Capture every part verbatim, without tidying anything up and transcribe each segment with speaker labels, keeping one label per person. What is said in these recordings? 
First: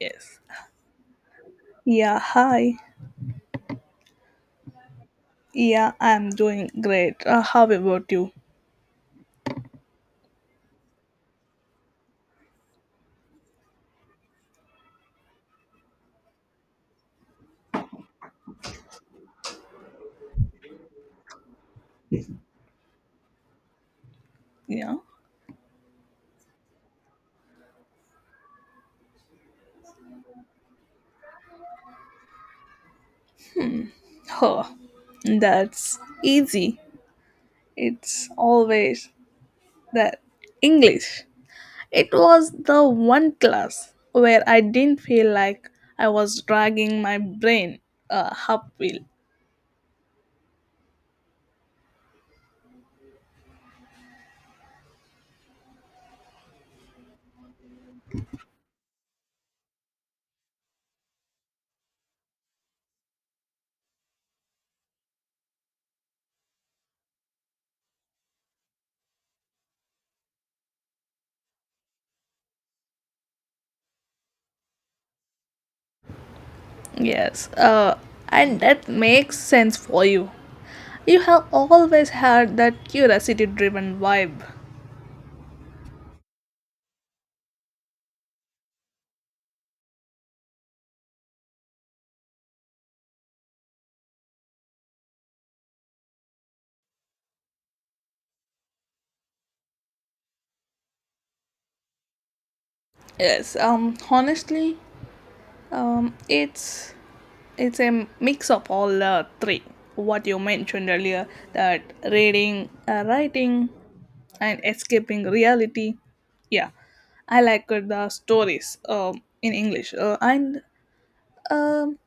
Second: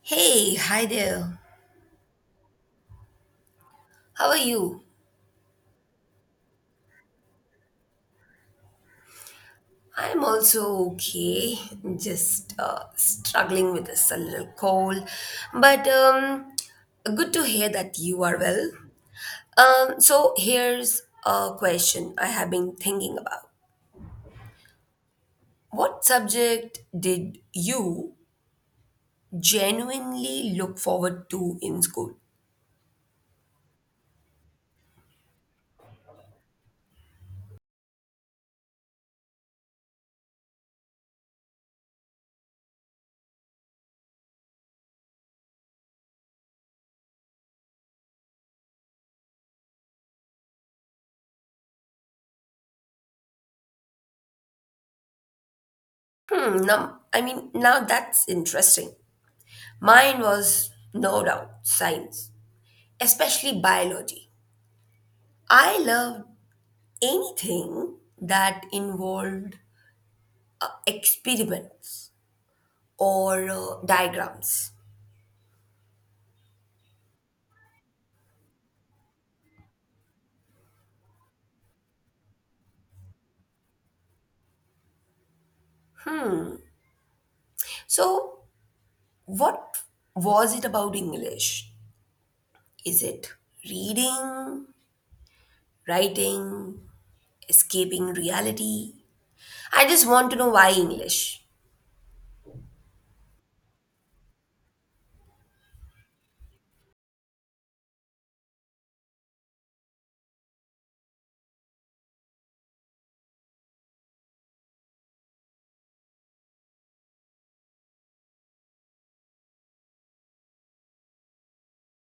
Speaker 1: Yes.
Speaker 2: Hey, hi there.
Speaker 1: Yeah, hi.
Speaker 2: How are you?
Speaker 1: Yeah, I'm doing great. Uh, how about you?
Speaker 2: I'm also okay. Just uh, struggling with this a little cold, but um, good to hear that you are well. Um, so here's a question I have been thinking about.
Speaker 1: Yeah.
Speaker 2: What subject did you genuinely look forward to in school?
Speaker 1: Oh, that's easy. It's always that English. It was the one class where I didn't feel like I was dragging my brain uh, uphill.
Speaker 2: Hmm. Now, I mean, now that's interesting. Mine was no doubt science, especially biology. I loved anything that involved uh, experiments or uh, diagrams.
Speaker 1: Yes, uh, and that makes sense for you. You have always had that curiosity driven vibe.
Speaker 2: Hmm. So, what was it about English? Is it reading, writing, escaping reality? I just want to know why English.
Speaker 1: Yes, um, honestly, um, it's it's a mix of all uh, three what you mentioned earlier, that reading, uh, writing, and escaping reality. Yeah, I like the stories, um, in English, uh, and um,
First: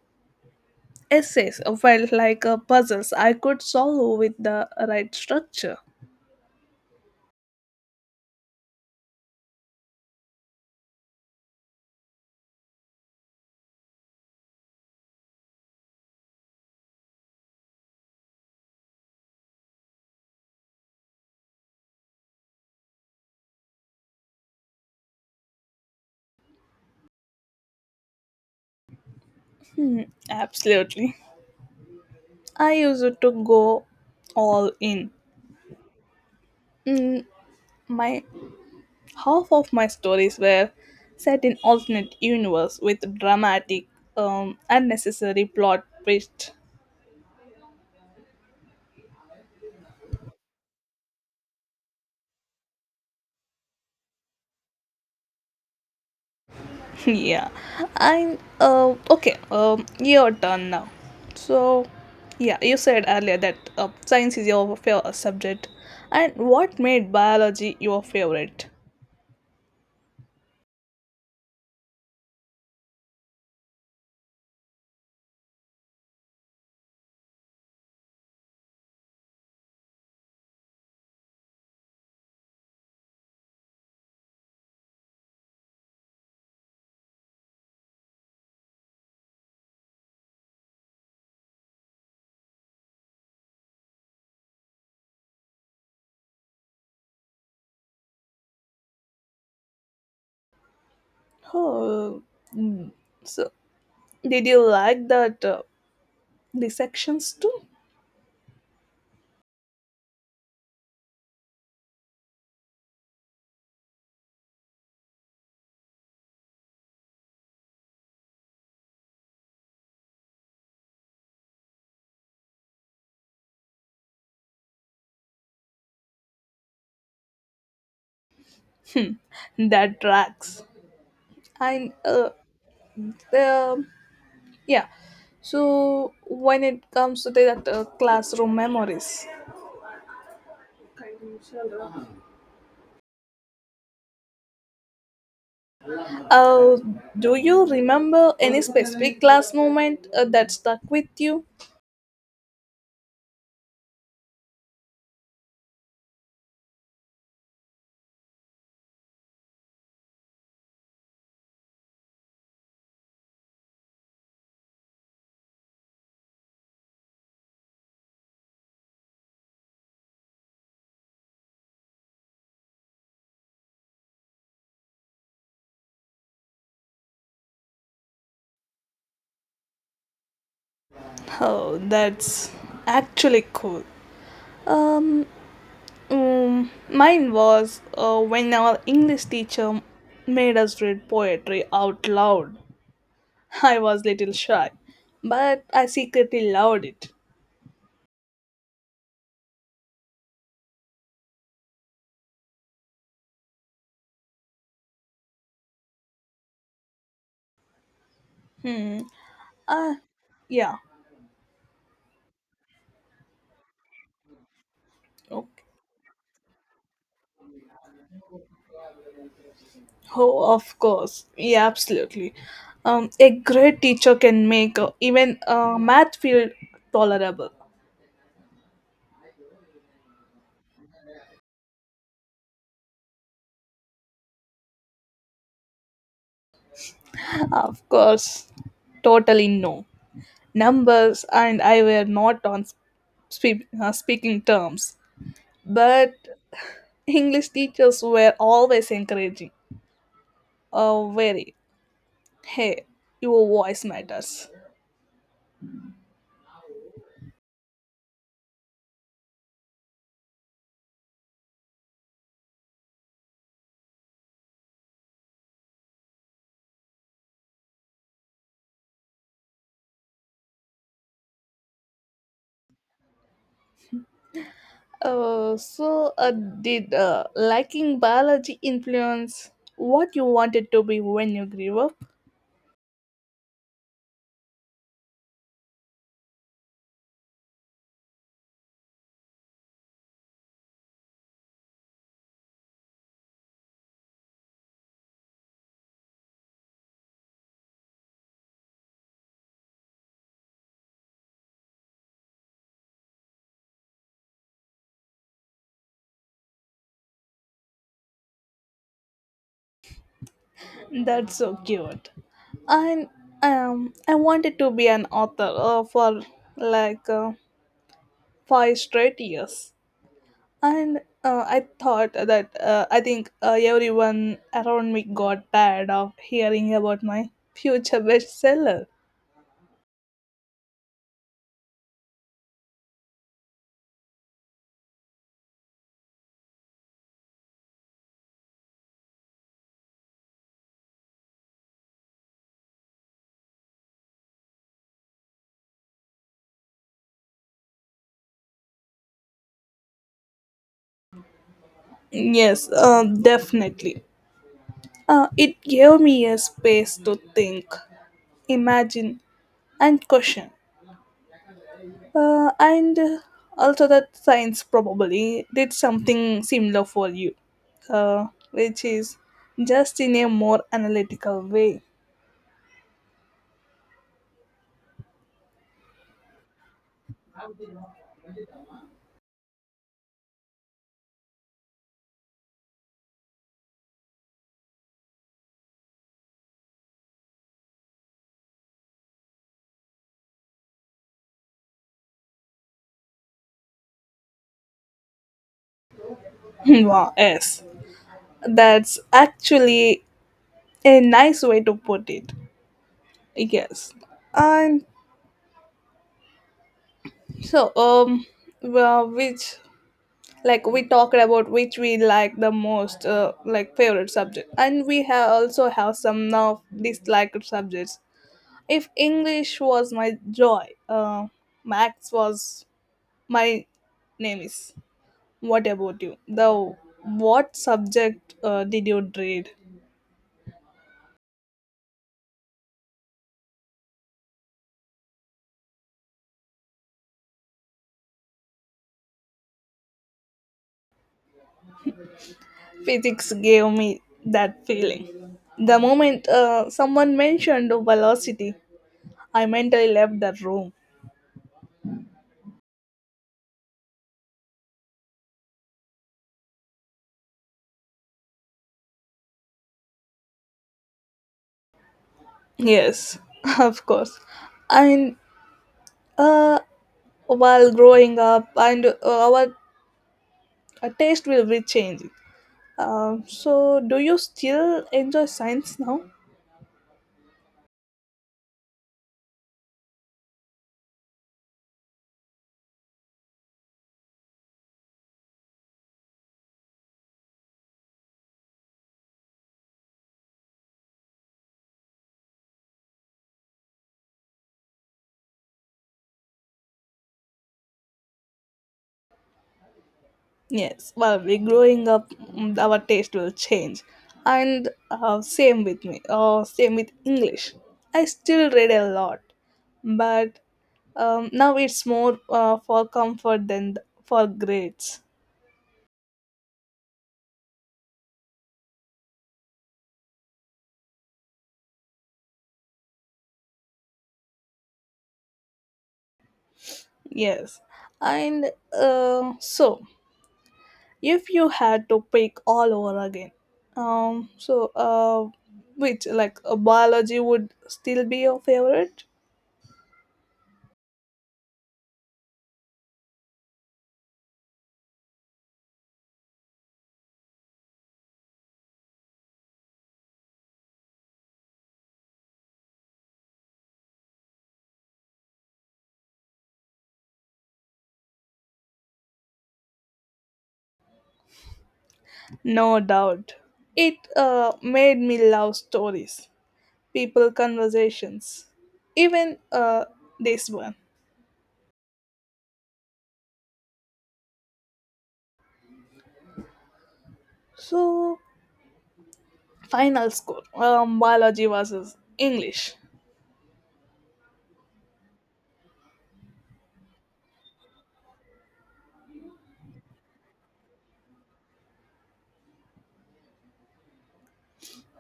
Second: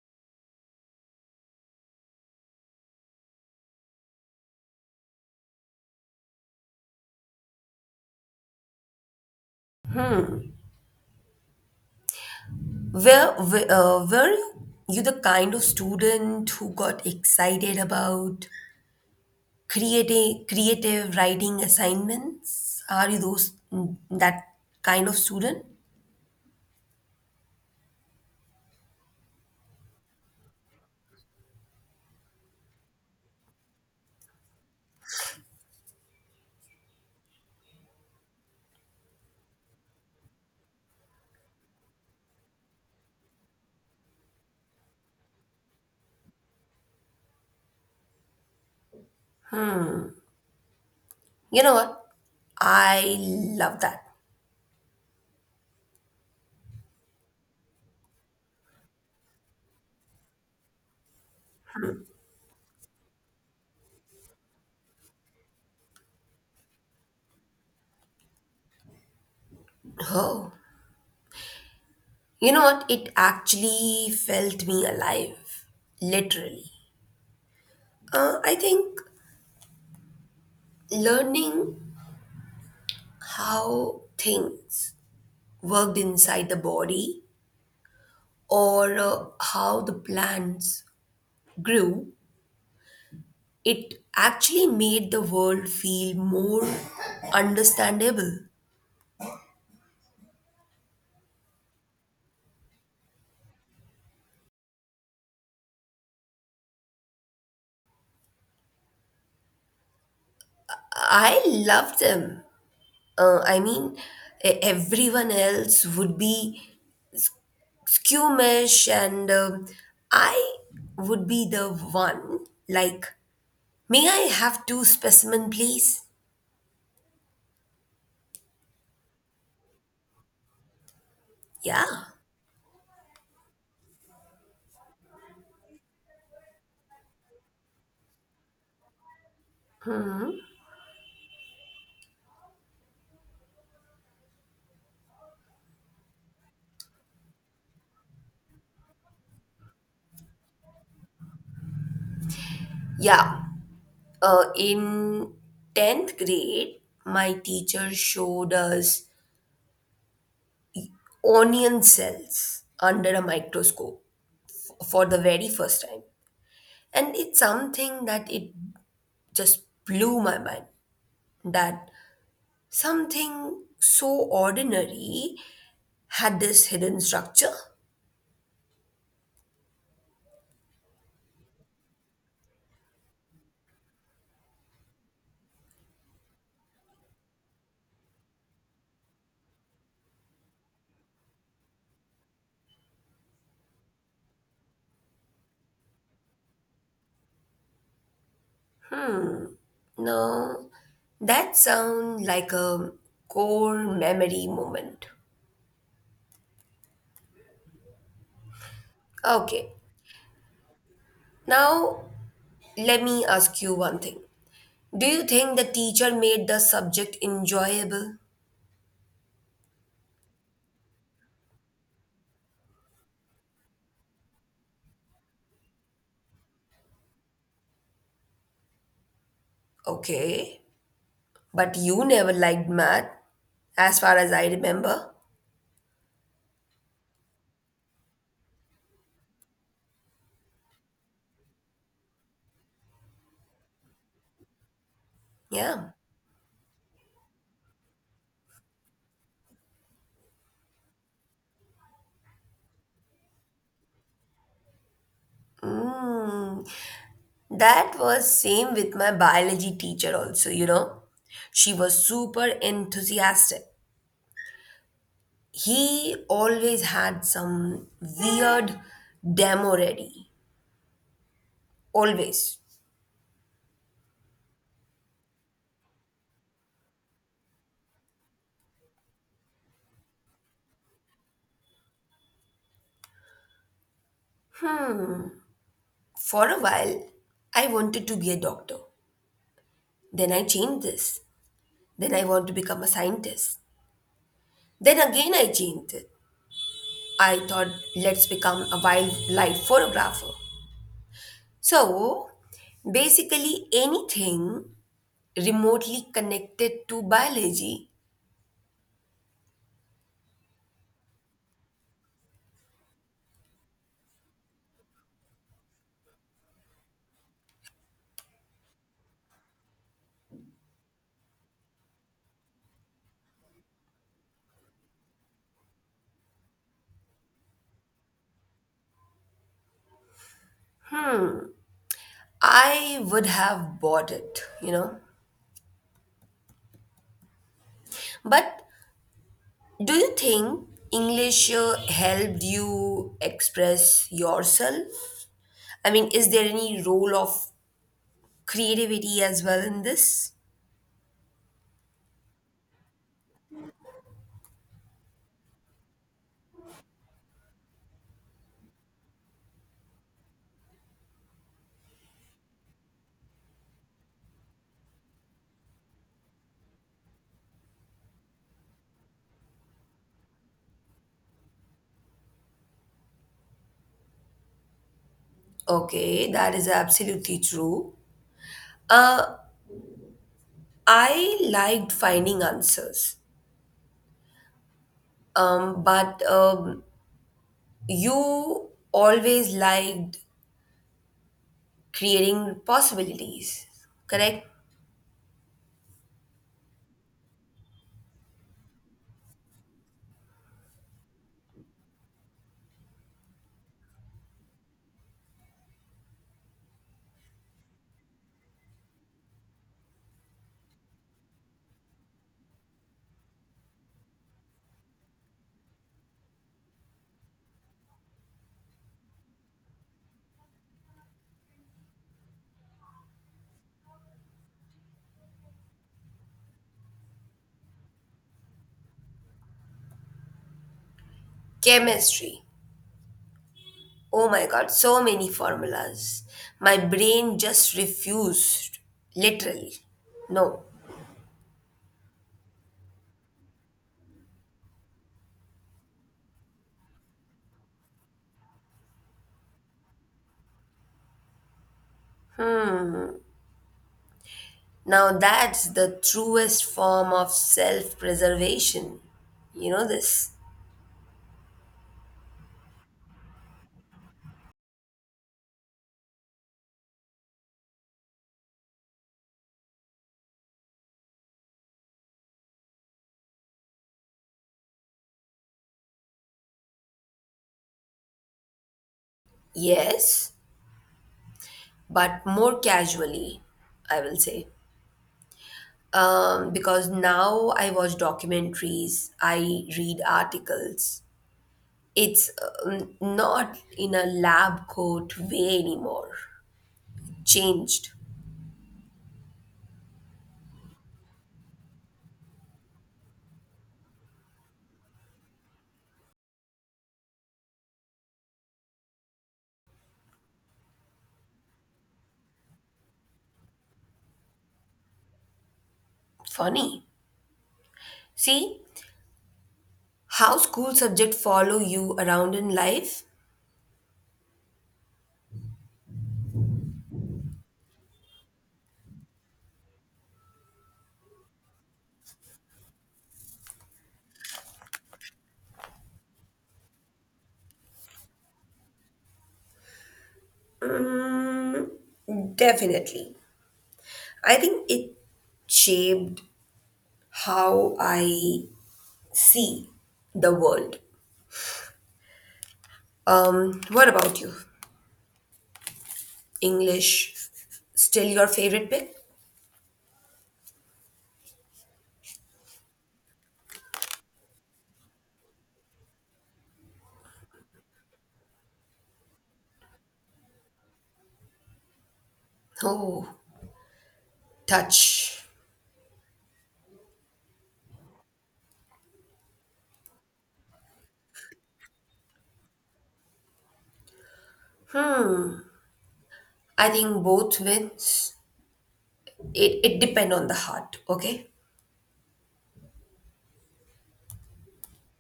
Speaker 1: essays felt like uh, puzzles I could solve with the right structure.
Speaker 2: Hmm. Where, where uh, were you the kind of student who got excited about creating creative writing assignments, are you those that kind of student?
Speaker 1: Absolutely. I used to go all in. Mm, my half of my stories were set in alternate universe with dramatic, um, unnecessary plot twist.
Speaker 2: You know what, I love that.
Speaker 1: Yeah. And uh, okay, um, your turn now. So yeah, you said earlier that uh, science is your favorite subject. And what made biology your favorite?
Speaker 2: Oh, you know what, it actually felt me alive, literally. uh, I think learning how things worked inside the body or uh, how the plants grew, it actually made the world feel more understandable.
Speaker 1: Oh, so did you like that, uh, the sections too?
Speaker 2: I love them. Uh, I mean, e- everyone else would be s- squeamish, and um, I would be the one like, may I have two specimen, please?
Speaker 1: That tracks. And
Speaker 2: Yeah.
Speaker 1: uh, the. Yeah. So when it comes to that, uh, classroom memories, uh, do you remember any specific class moment uh, that stuck with you?
Speaker 2: Yeah. Uh, in tenth grade, my teacher showed us onion cells under a microscope for the very first time. And it's something that it just blew my mind that something so ordinary had this hidden structure.
Speaker 1: Oh, that's actually cool. Um, mm, Mine was uh, when our English teacher made us read poetry out loud. I was little shy, but I secretly loved it.
Speaker 2: Now, that sounds like a core memory moment.
Speaker 1: Hmm.
Speaker 2: Okay,
Speaker 1: Uh, yeah.
Speaker 2: now let me ask you one thing. Do you think the teacher made the subject enjoyable?
Speaker 1: Oh, of course. Yeah, absolutely. Um, a great teacher can make uh, even uh, math feel tolerable.
Speaker 2: Okay, but you never liked math, as far as I remember.
Speaker 1: Of course, totally no. Numbers and I were not on spe- uh, speaking terms,
Speaker 2: Yeah.
Speaker 1: but English teachers were always encouraging. Uh, very, hey, your voice matters.
Speaker 2: Mm. That was same with my biology teacher also, you know. She was super enthusiastic. He always had some weird demo ready. Always.
Speaker 1: Uh, so, uh, did uh, liking biology influence what you wanted to be when you grew up?
Speaker 2: For a while, I wanted to be a doctor. Then I changed this. Then I want to become a scientist. Then again I changed it. I thought let's become a wildlife photographer. So basically anything remotely connected to biology.
Speaker 1: That's so cute. And um I wanted to be an author, uh, for like uh, five straight years, and uh, I thought that uh, I think uh, everyone around me got tired of hearing about my future bestseller.
Speaker 2: I would have bought it, you know. But do you think English uh, helped you express yourself? I mean, is there any role of creativity as well in this?
Speaker 1: Yes, um, definitely. Uh, it gave me a space to think, imagine, and question. Uh, and uh, Also that science probably did something similar for you, uh, which is just in a more analytical way.
Speaker 2: Okay, that is absolutely true. Uh, I liked finding answers, um, but um, you always liked creating possibilities, correct?
Speaker 1: Wow, yes, that's actually a nice way to put it. Yes, and so um, well, which, like, we talked about which we like the most, uh, like favorite subject, and we have also have some now disliked subjects. If English was my joy, uh, Max was my name is. What about you? The What subject uh, did you dread?
Speaker 2: Chemistry. Oh my god, so many formulas. My brain just refused, literally. No.
Speaker 1: Physics gave me that feeling. The moment uh, someone mentioned velocity, I mentally left the room.
Speaker 2: Now that's the truest form of self preservation. You know this?
Speaker 1: Yes, of course. And uh, while growing up, and uh, our uh, taste will be changing. Um, so, do you still enjoy science now?
Speaker 2: Yes, but more casually, I will say. Um, because now I watch documentaries, I read articles. It's um, not in a lab coat way anymore. Changed.
Speaker 1: Yes, well, we growing up, mm, our taste will change, and uh, same with me. Uh, same with English. I still read a lot, but um, now it's more uh, for comfort than th- for grades.
Speaker 2: Funny. See, how school subjects follow you around in life?
Speaker 1: Yes, and uh, so if you had to pick all over again, um, so uh, which, like uh, biology would still be your favorite?
Speaker 2: Mm, definitely. I think it shaped how I see the world. Um, what about you? English still your favorite pick?
Speaker 1: No doubt. It uh, made me love stories, people conversations, even uh, this one.
Speaker 2: Oh, touch.
Speaker 1: So final score, um, biology versus English.
Speaker 2: I think both wins. It it depend on the heart, okay?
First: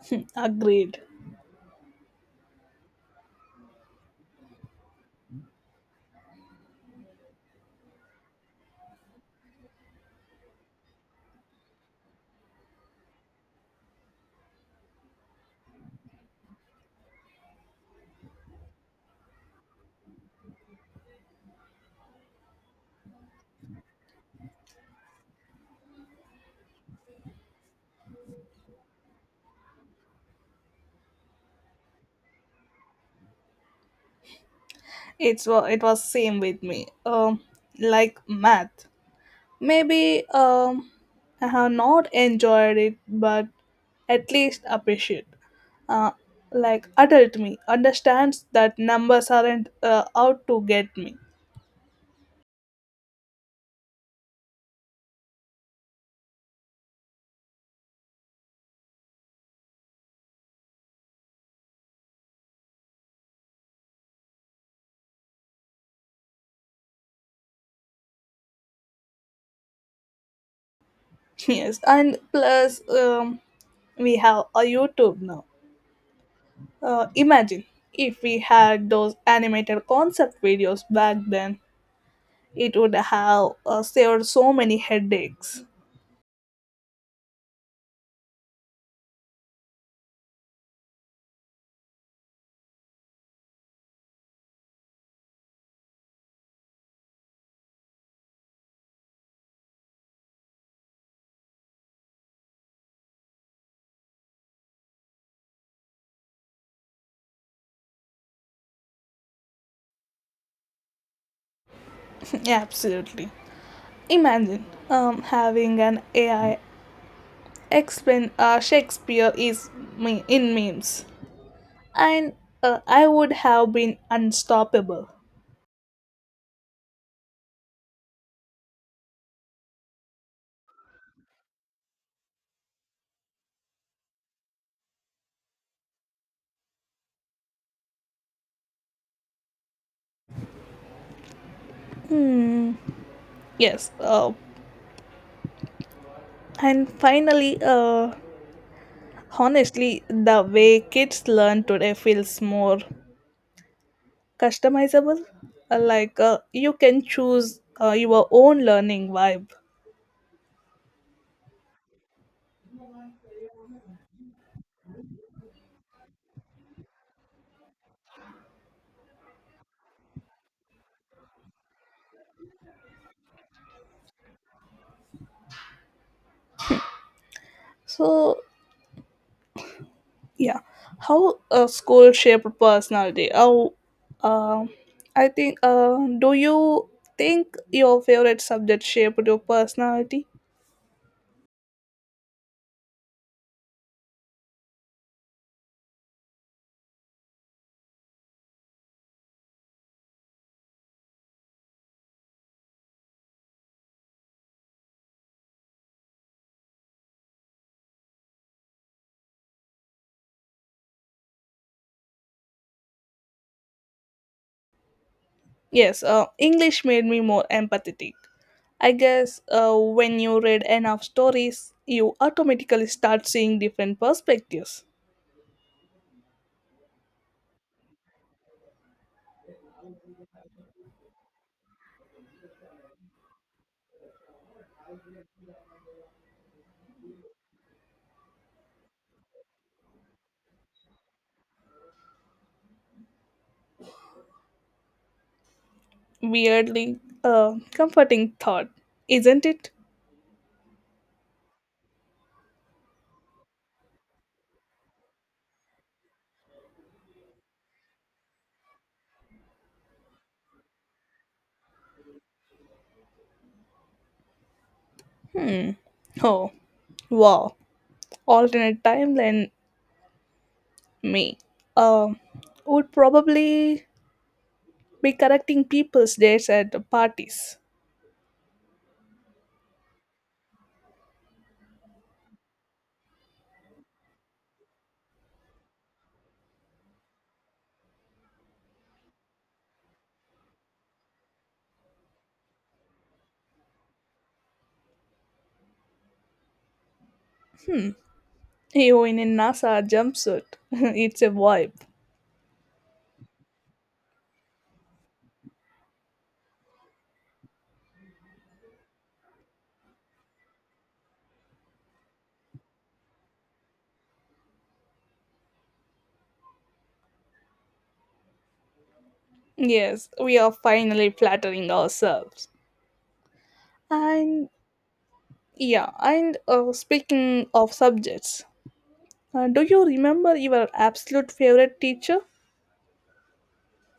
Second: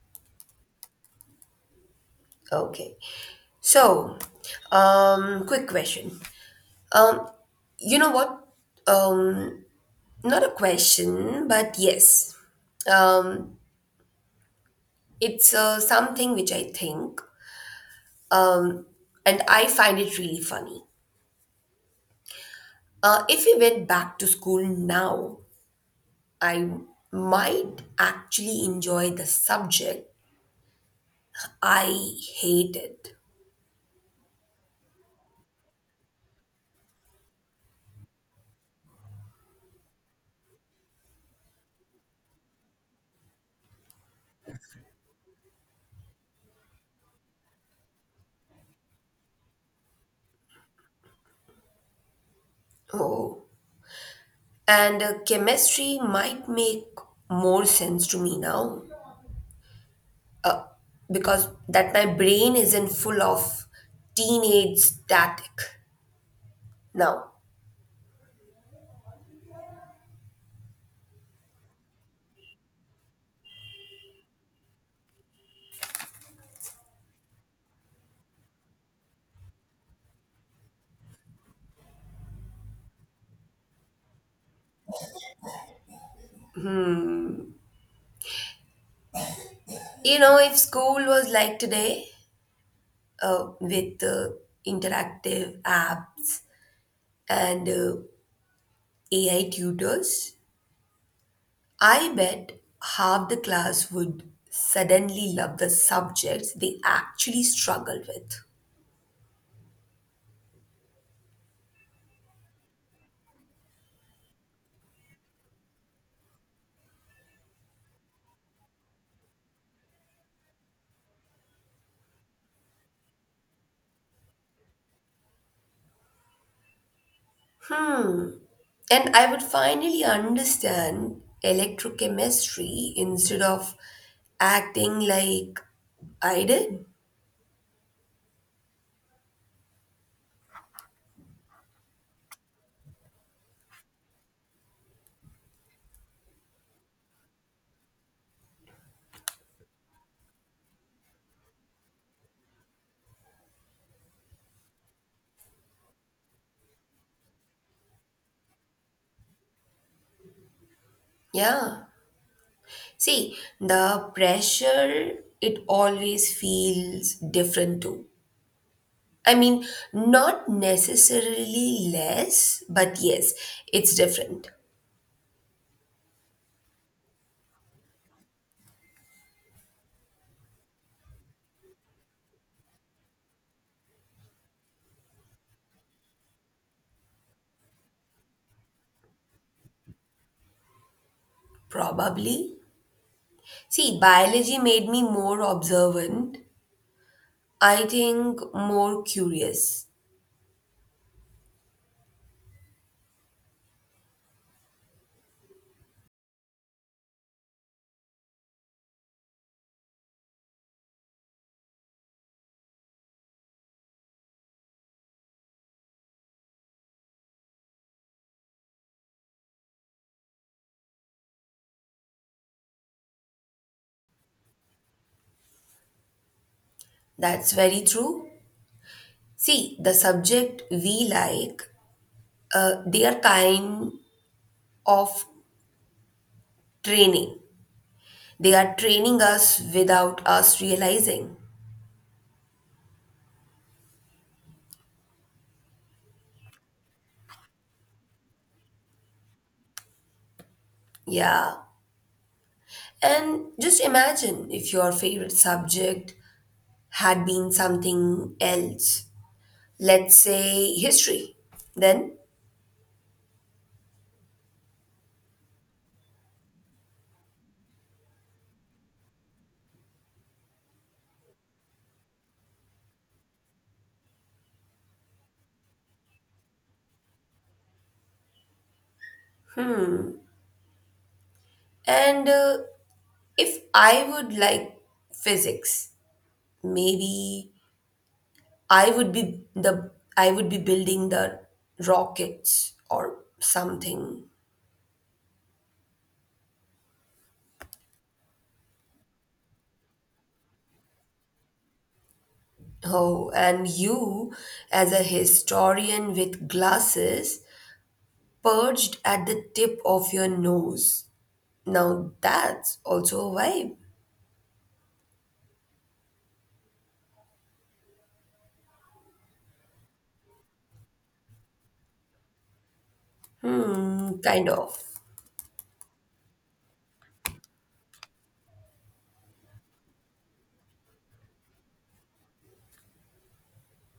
Speaker 1: Hmm, agreed.
Speaker 2: Okay. So, um, quick question. Um, you know what? Um, not a question, but yes. Um, it's uh, something which I think, um, and I find it really funny. Uh, if we went back to school now, I might actually enjoy the subject I hated.
Speaker 1: It's wa- it was same with me. um like Math maybe, um I have not enjoyed it, but at least appreciate, uh, like adult me understands that numbers aren't uh, out to get me.
Speaker 2: Oh. And uh, chemistry might make more sense to me now uh, because that my brain isn't full of teenage static now.
Speaker 1: Yes, and plus, um, we have a YouTube now. Uh, imagine if we had those animated concept videos back then, it would have uh, saved so many headaches.
Speaker 2: You know, if school was like today, uh, with uh, interactive apps and uh, A I tutors, I bet half the class would suddenly love the subjects they actually struggle with.
Speaker 1: Absolutely. Imagine um, having an A I explain uh, Shakespeare is me- in memes, and uh, I would have been unstoppable.
Speaker 2: And I would finally understand electrochemistry instead of acting like I did.
Speaker 1: Hmm. Yes. Uh, and finally, uh, honestly, the way kids learn today feels more customizable, uh, like uh, you can choose uh, your own learning vibe.
Speaker 2: Yeah. See, the pressure, it always feels different too. I mean, not necessarily less, but yes, it's different.
Speaker 1: So yeah, how uh, school shaped personality, how uh, I think uh, do you think your favorite subject shaped your personality?
Speaker 2: Probably. See, biology made me more observant. I think more curious.
Speaker 1: Yes, uh, English made me more empathetic. I guess uh, when you read enough stories, you automatically start seeing different perspectives.
Speaker 2: That's very true. See, the subject we like, uh, they are kind of training. They are training us without us realizing.
Speaker 1: Weirdly, uh, comforting thought, isn't it?
Speaker 2: Yeah. And just imagine if your favorite subject had been something else, let's say history, then.
Speaker 1: Hmm. Oh, wow. Alternate timeline me. Um, would probably be correcting people's dates at parties.
Speaker 2: And uh, if I would like physics, maybe I would be the I would be building the rockets or something.
Speaker 1: Hmm. You in a NASA jumpsuit. It's a vibe.
Speaker 2: Oh, and you as a historian with glasses perched at the tip of your nose, now that's also a vibe.
Speaker 1: Yes, we are finally flattering ourselves.
Speaker 2: Hmm, kind
Speaker 1: And
Speaker 2: of.
Speaker 1: yeah, and uh, speaking of subjects, uh, do you remember your absolute favorite teacher?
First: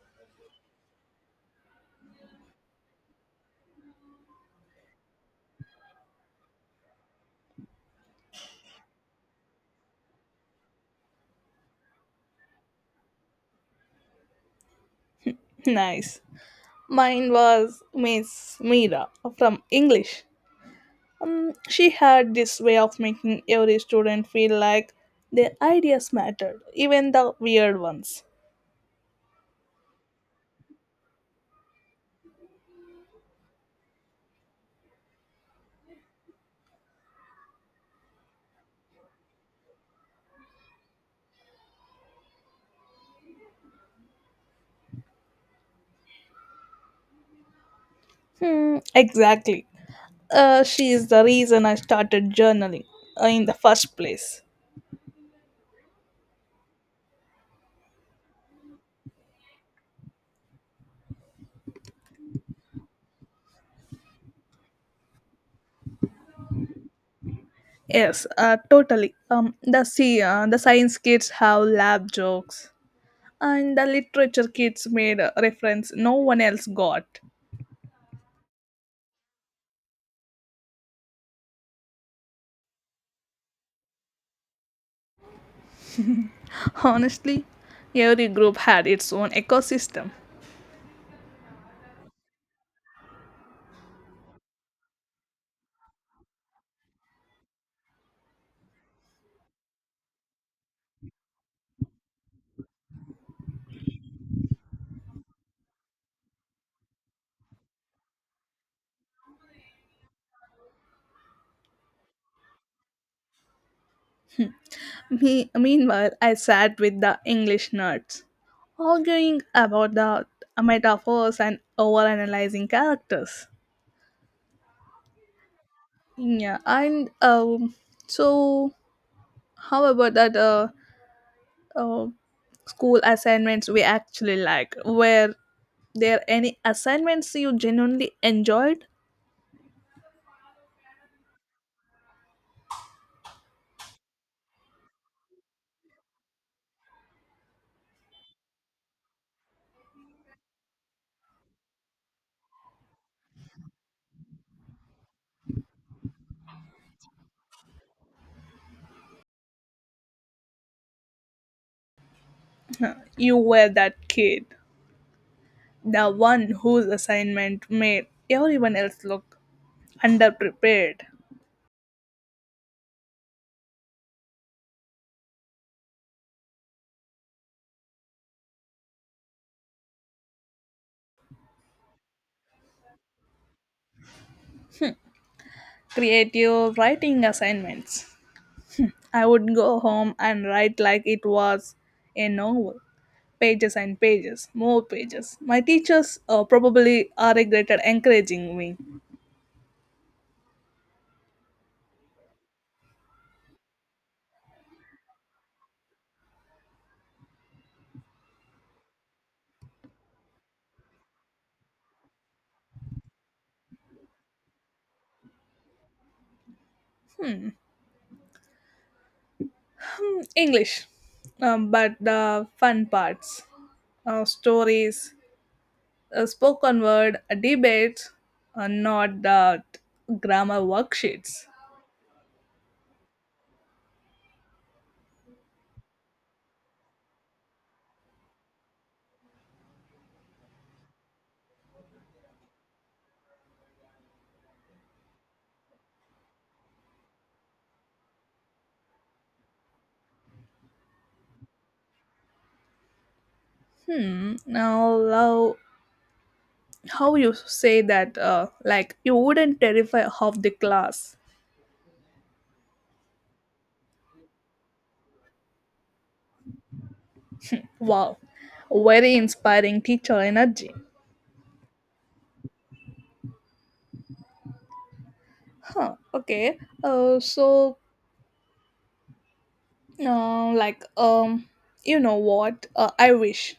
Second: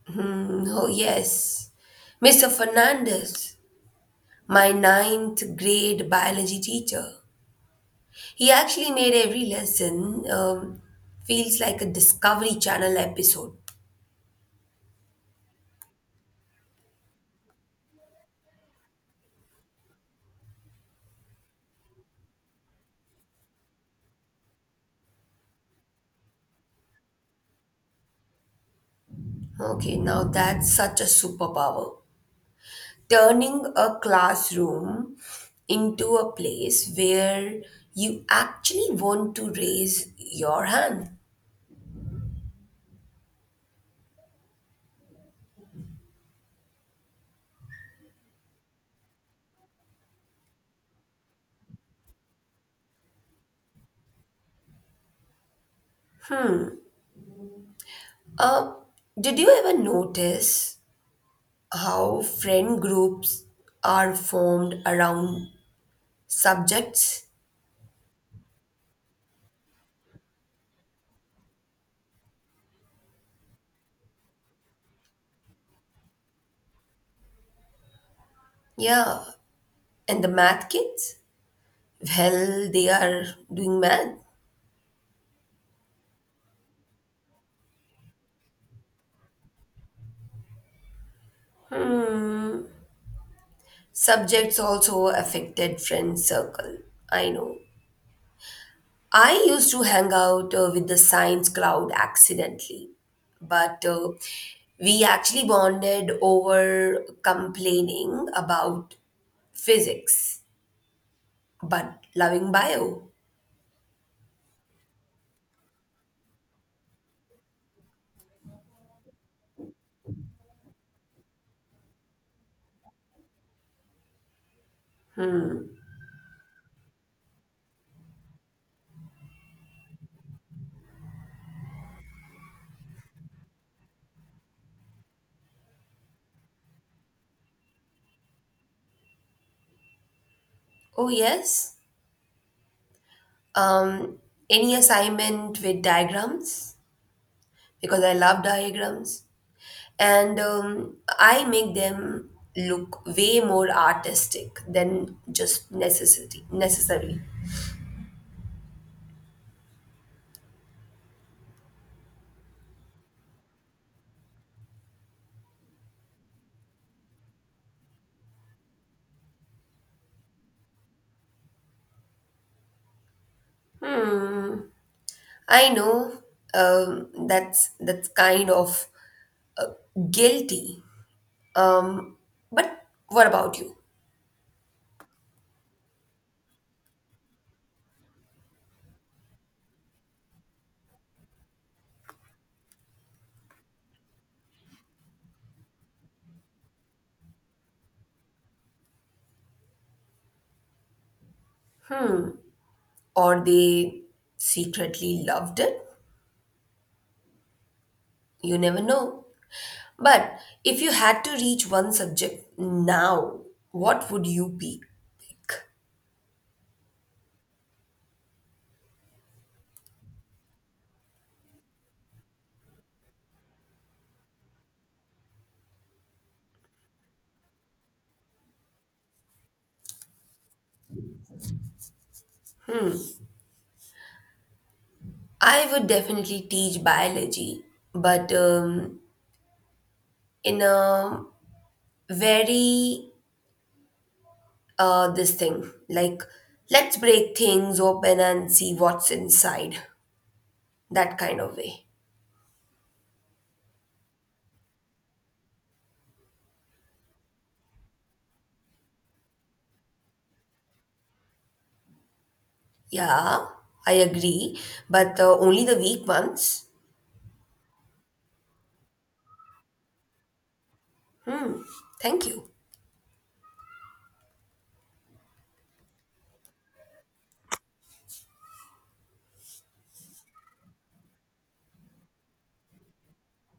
Speaker 2: Hmm, oh yes, mr fernandez, my ninth grade biology teacher. He actually made every lesson um, feels like a Discovery Channel episode.
Speaker 1: Nice. Mine was Miss Mira from English. Um, she had this way of making every student feel like their ideas mattered, even the weird ones.
Speaker 2: Okay, now that's such a superpower. Turning a classroom into a place where you actually want to raise your hand.
Speaker 1: Hmm, exactly. Uh, she is the reason I started journaling uh, in the first place.
Speaker 2: Uh, did you ever notice how friend groups are formed around subjects?
Speaker 1: Yes, uh, totally. Um, the See, uh, the science kids have lab jokes, and the literature kids made a reference no one else got.
Speaker 2: Yeah, and the math kids? Well, they are doing mad.
Speaker 1: Honestly, every group had its own ecosystem.
Speaker 2: Subjects also affected friend circle. I know. I used to hang out uh, with the science crowd accidentally, but uh, we actually bonded over complaining about physics, but loving bio.
Speaker 1: Me- meanwhile, I sat with the English nerds, arguing about the metaphors and overanalyzing characters. Yeah, and um, so how about that, uh, uh, school assignments we actually like? Were there any assignments you genuinely enjoyed?
Speaker 2: Oh, yes. Um, any assignment with diagrams? Because I love diagrams. And um, I make them look way more artistic than just necessity necessary.
Speaker 1: Huh, you were that kid, the one whose assignment made everyone else look underprepared.
Speaker 2: I know, um, that's that's kind of uh, guilty. Um, but what about you?
Speaker 1: Creative writing assignments. I would go home and write like it was a novel. Pages and pages, more pages. My teachers uh, probably uh, regretted encouraging me.
Speaker 2: Or they secretly loved it? You never know. But if you had to reach one subject now, what would you be? Pick?
Speaker 1: Hmm, English. Um, but the fun parts, uh, stories, uh, spoken word, uh, debates, uh, not the grammar worksheets.
Speaker 2: I would definitely teach biology, but um, in a very uh this thing like let's break things open and see what's inside, that kind of way.
Speaker 1: Hmm, now love how you say that, uh, like you wouldn't terrify half the class.
Speaker 2: Yeah, I agree, but uh, only the weak ones.
Speaker 1: Wow, very inspiring teacher energy.
Speaker 2: Thank you.
Speaker 1: Huh, okay, uh, so uh, like um you know what, uh, I wish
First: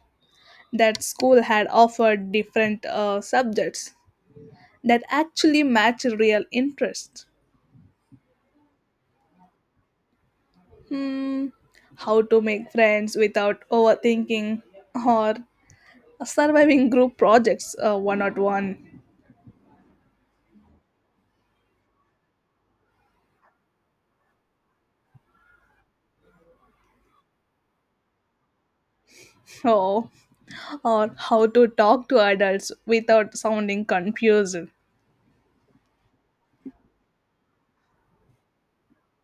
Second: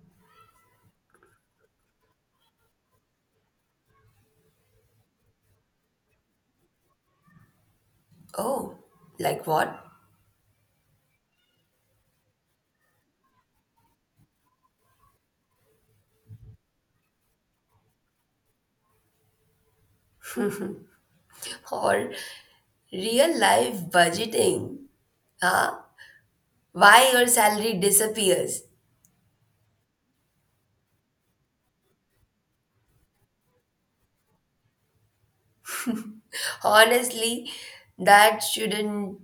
Speaker 1: that school had offered different uh, subjects that actually match real interests.
Speaker 2: Oh, like what?
Speaker 1: Hmm, how to make friends without overthinking, or surviving group projects, uh, one on one.
Speaker 2: Or real life budgeting, huh, why your salary disappears.
Speaker 1: Oh. Or how to talk to adults without sounding confused.
Speaker 2: Honestly, that shouldn't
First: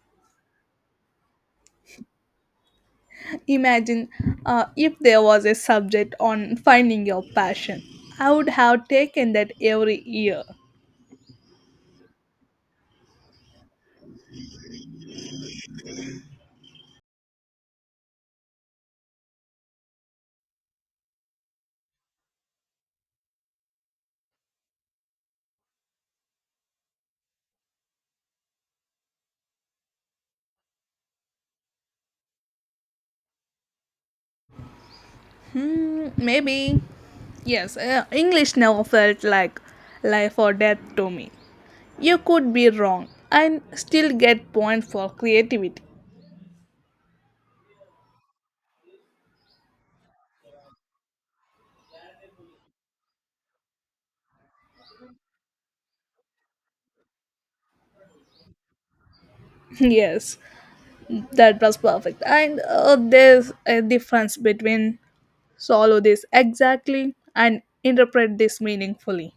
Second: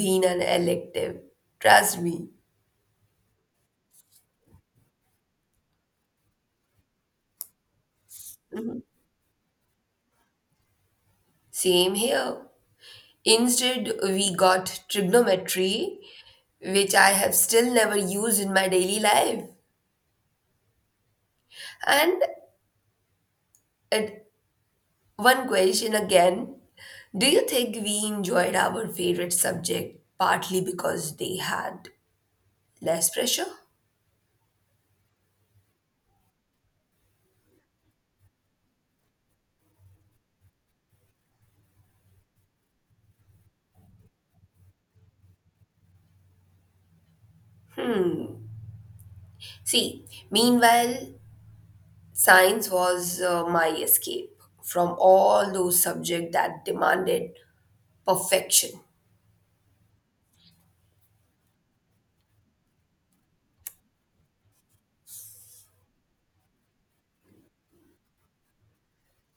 Speaker 2: be an elective, trust me.
Speaker 1: Imagine uh, if there was a subject on finding your passion. I would
Speaker 2: Mhm.
Speaker 1: have taken that every year.
Speaker 2: Same here. Instead, we got trigonometry, which I have still never used in my daily life. And at one question again, do you think we enjoyed our favorite subject partly because they had less pressure?
Speaker 1: Hmm, maybe. Yes, uh, English never felt like life or death to me. You could be wrong and still get points for creativity.
Speaker 2: See, meanwhile, science was uh, my escape from all those subjects that demanded perfection.
Speaker 1: Yes, that was perfect. And uh, there's a difference between swallow this exactly and interpret this meaningfully.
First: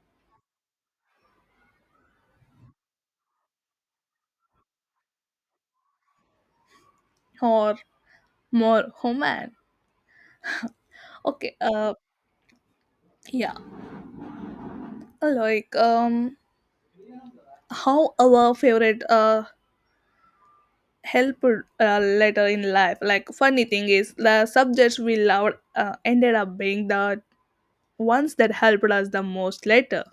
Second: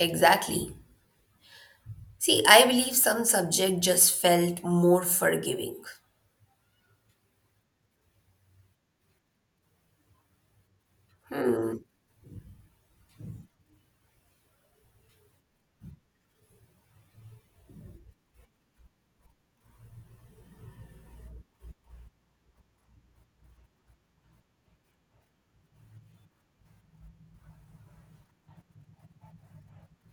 Speaker 2: Exactly. See, I believe some subject just felt more forgiving.
Speaker 1: Or more human. Okay, uh yeah. Uh, Like um how our favorite uh help uh, later in life. Like funny thing is the subjects we loved uh, ended up being the ones that helped us the most later.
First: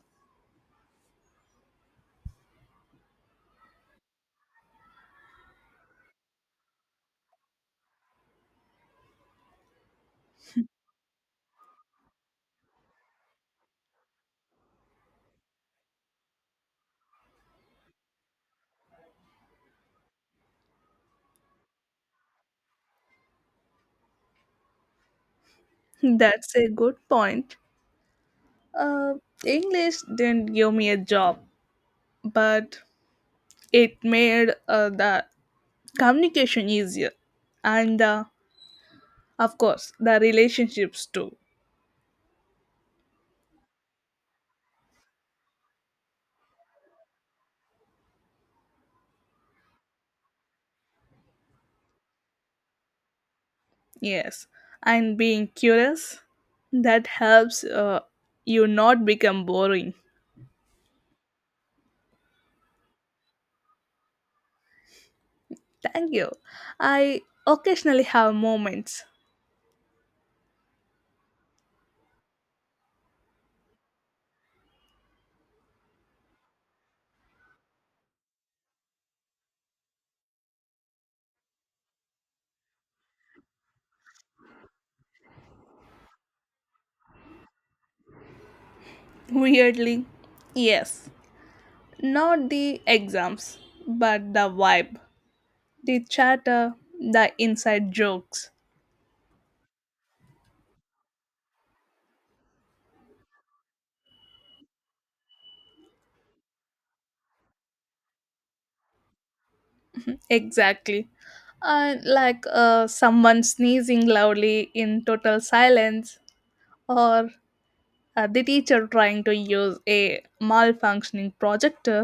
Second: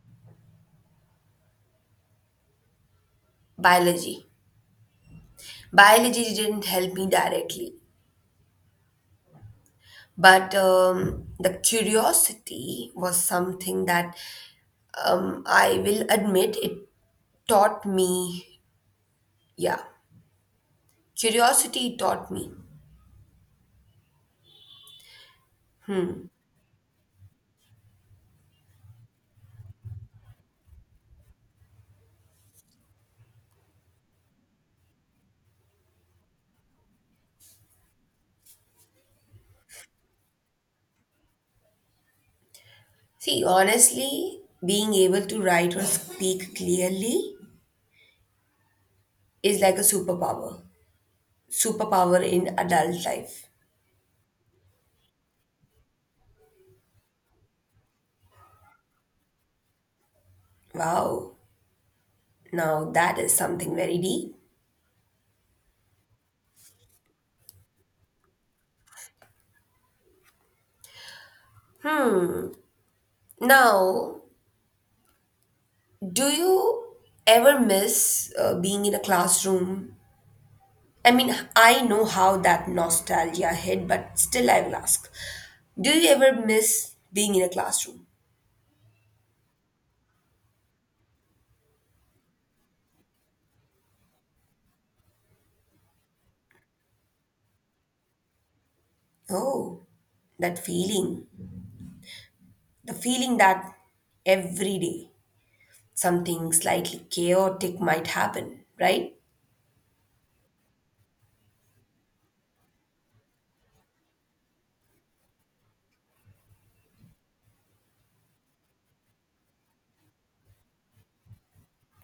Speaker 2: Biology. Biology didn't help me directly, but um, the curiosity was something that um, I will admit it taught me. Yeah, curiosity taught me.
Speaker 1: That's a good point. Uh, English didn't give me a job, but it made uh, the communication easier, and uh, of course the relationships too.
Speaker 2: See, honestly, being able to write or speak clearly is like a superpower. Superpower in adult life.
Speaker 1: Yes, and being curious, that helps uh, you not become boring.
Speaker 2: Wow. Now that is something very deep.
Speaker 1: Thank you, I occasionally have moments.
Speaker 2: Now, do you ever miss uh, being in a classroom? I mean, I know how that nostalgia hit, but still I will ask. Do you ever miss being in a classroom?
Speaker 1: Weirdly, yes, not the exams, but the vibe, the chatter, the inside jokes.
Speaker 2: Oh, that feeling. The feeling that every day something slightly chaotic might happen, right?
Speaker 1: Exactly. And like uh, someone sneezing loudly in total silence, or Uh, the teacher trying to use a malfunctioning projector,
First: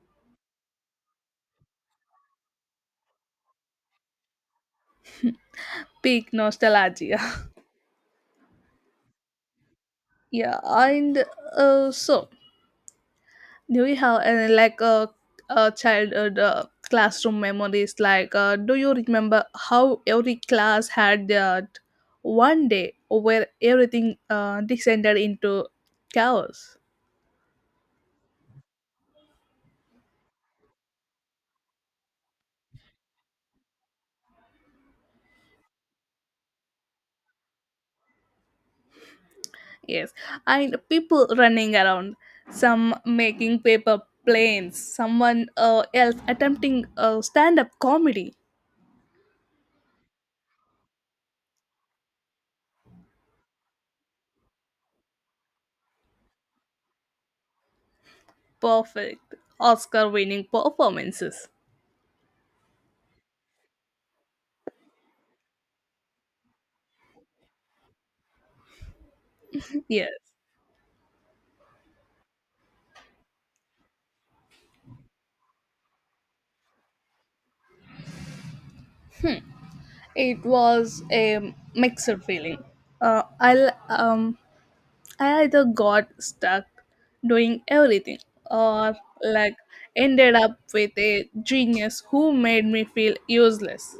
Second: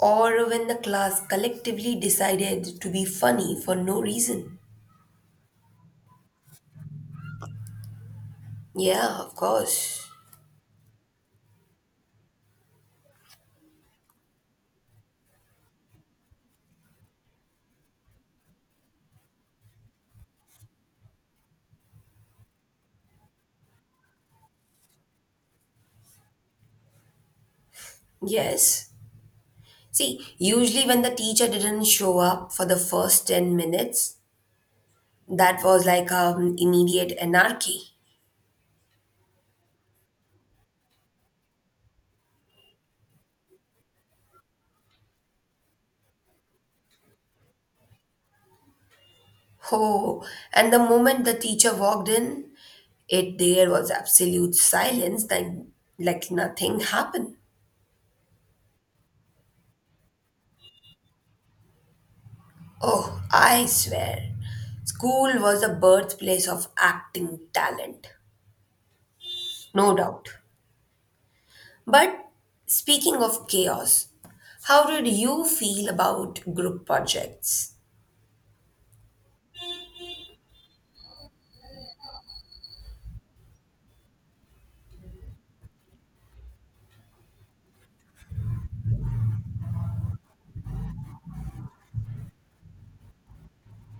Speaker 2: Or when the class collectively decided to be funny for no reason.
Speaker 1: peak nostalgia.
Speaker 2: Yeah, of course.
Speaker 1: Yeah, and uh, so do you have any like uh, uh, childhood uh, classroom memories? Like, uh, do you remember how every class had that one day where everything uh, descended into chaos?
Speaker 2: Yes. See, usually when the teacher didn't show up for the first ten minutes, that was like um, immediate anarchy.
Speaker 1: Yes, and people running around, some making paper planes, someone uh, else attempting uh, stand up comedy.
Speaker 2: Oh, and the moment the teacher walked in, it there was absolute silence, then like nothing happened.
Speaker 1: Perfect Oscar winning performances.
Speaker 2: Oh, I swear, school was the birthplace of acting talent, no
Speaker 1: Yes,
Speaker 2: doubt. But speaking of chaos, how did you feel about group projects?
Speaker 1: it was a mixed feeling. Uh, I um I either got stuck doing everything, or like ended up with a genius who made me feel useless.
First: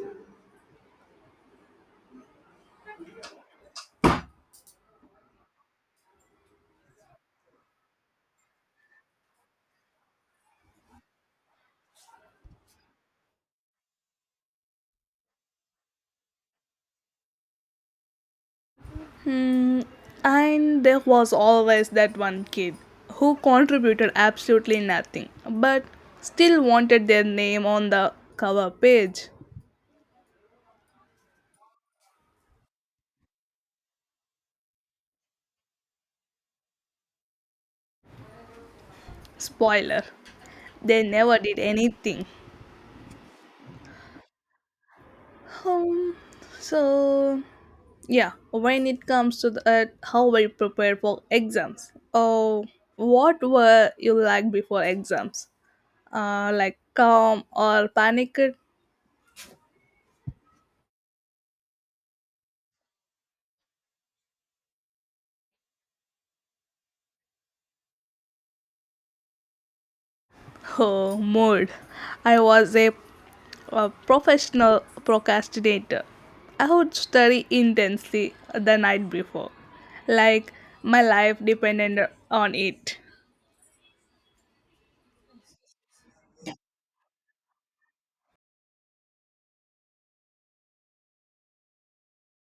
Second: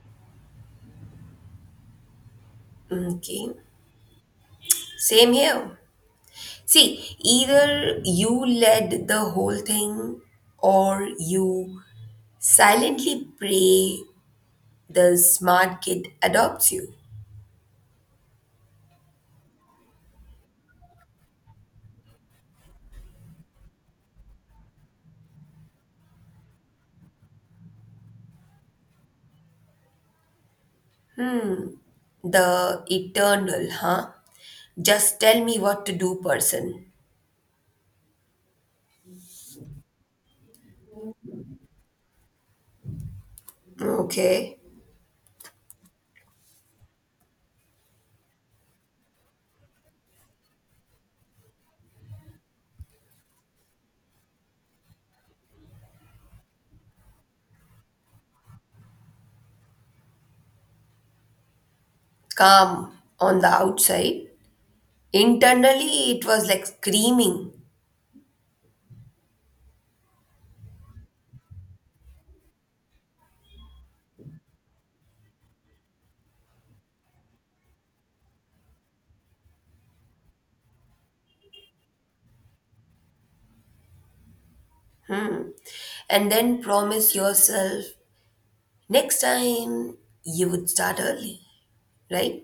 Speaker 2: Mm, okay, same here. See, either you led the whole thing or you silently pray the smart kid adopts you.
Speaker 1: Hmm. And there was always that one kid who contributed absolutely nothing, but still wanted their name on the cover page.
Speaker 2: The eternal, huh? Just tell me what to do, person.
Speaker 1: Spoiler, they never did anything.
Speaker 2: Okay.
Speaker 1: Um, so, yeah, when it comes to that, how were you prepared for exams? Oh, what were you like before exams? Uh, like calm or panicked?
Speaker 2: Calm on the outside. Internally, it was like screaming.
Speaker 1: Oh, mood. I was a a professional procrastinator. I would study intensely the night before, like my life depended on it.
Speaker 2: Hmm. And then promise yourself next time you would start early, right?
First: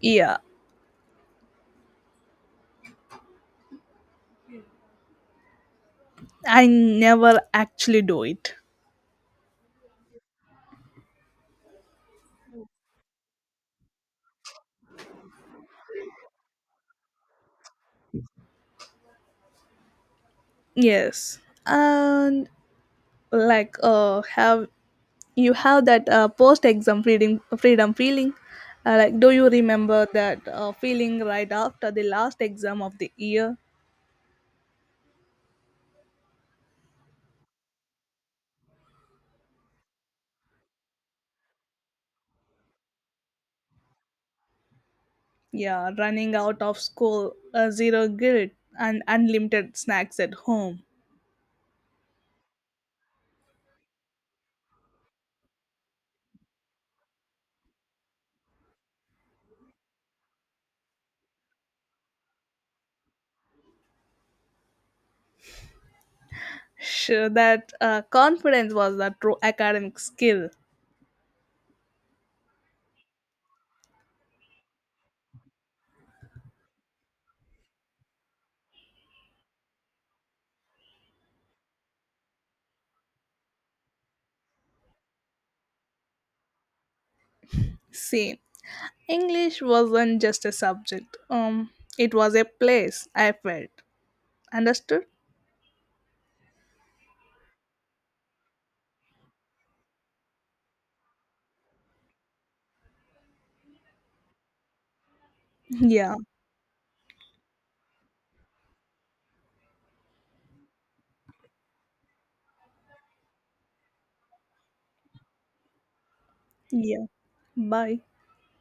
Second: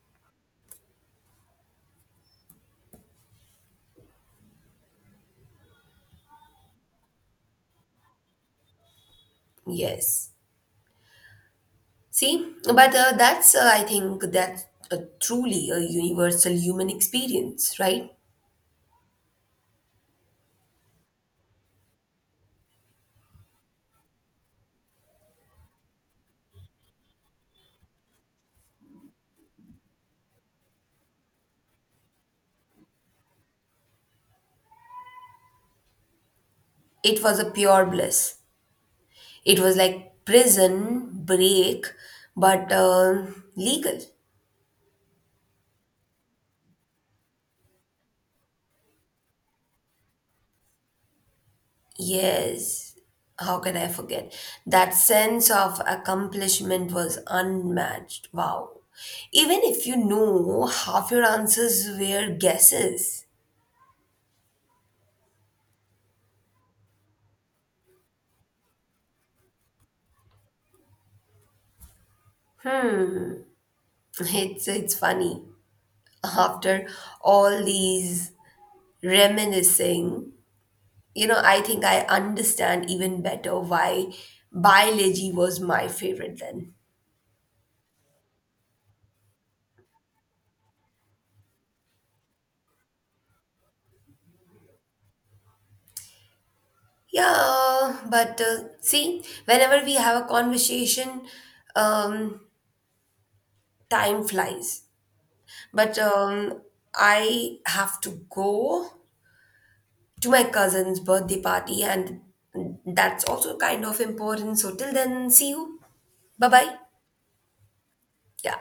Speaker 1: Yeah, I never actually do it.
Speaker 2: Yes. See, but uh, that's, uh, I think, that's uh, truly a universal human experience, right?
Speaker 1: Yes, and like uh, have you have that uh, post-exam freedom freedom feeling? Uh, like, do you remember that uh, feeling right after the last exam of the year?
Speaker 2: It was a pure bliss. It was like prison break, but uh, legal.
Speaker 1: Yeah, running out of school, uh, zero guilt, and unlimited snacks at home.
Speaker 2: Yes, how can I forget? That sense of accomplishment was unmatched. Wow. Even if you know half your answers were guesses.
Speaker 1: Sure, that uh, confidence was the true academic skill.
Speaker 2: Hmm, it's it's funny. After all these reminiscing, you know, I think I understand even better why biology was my favorite then.
Speaker 1: Same. English wasn't just a subject. Um, it was a place I felt understood.
Speaker 2: Yeah, but uh, see, whenever we have a conversation, um, time flies. But
Speaker 1: Yeah,
Speaker 2: um, I have to go to my cousin's birthday party, and that's also kind of important. So, till then, see you. Bye bye.
Speaker 1: yeah. Bye.
Speaker 2: Yeah.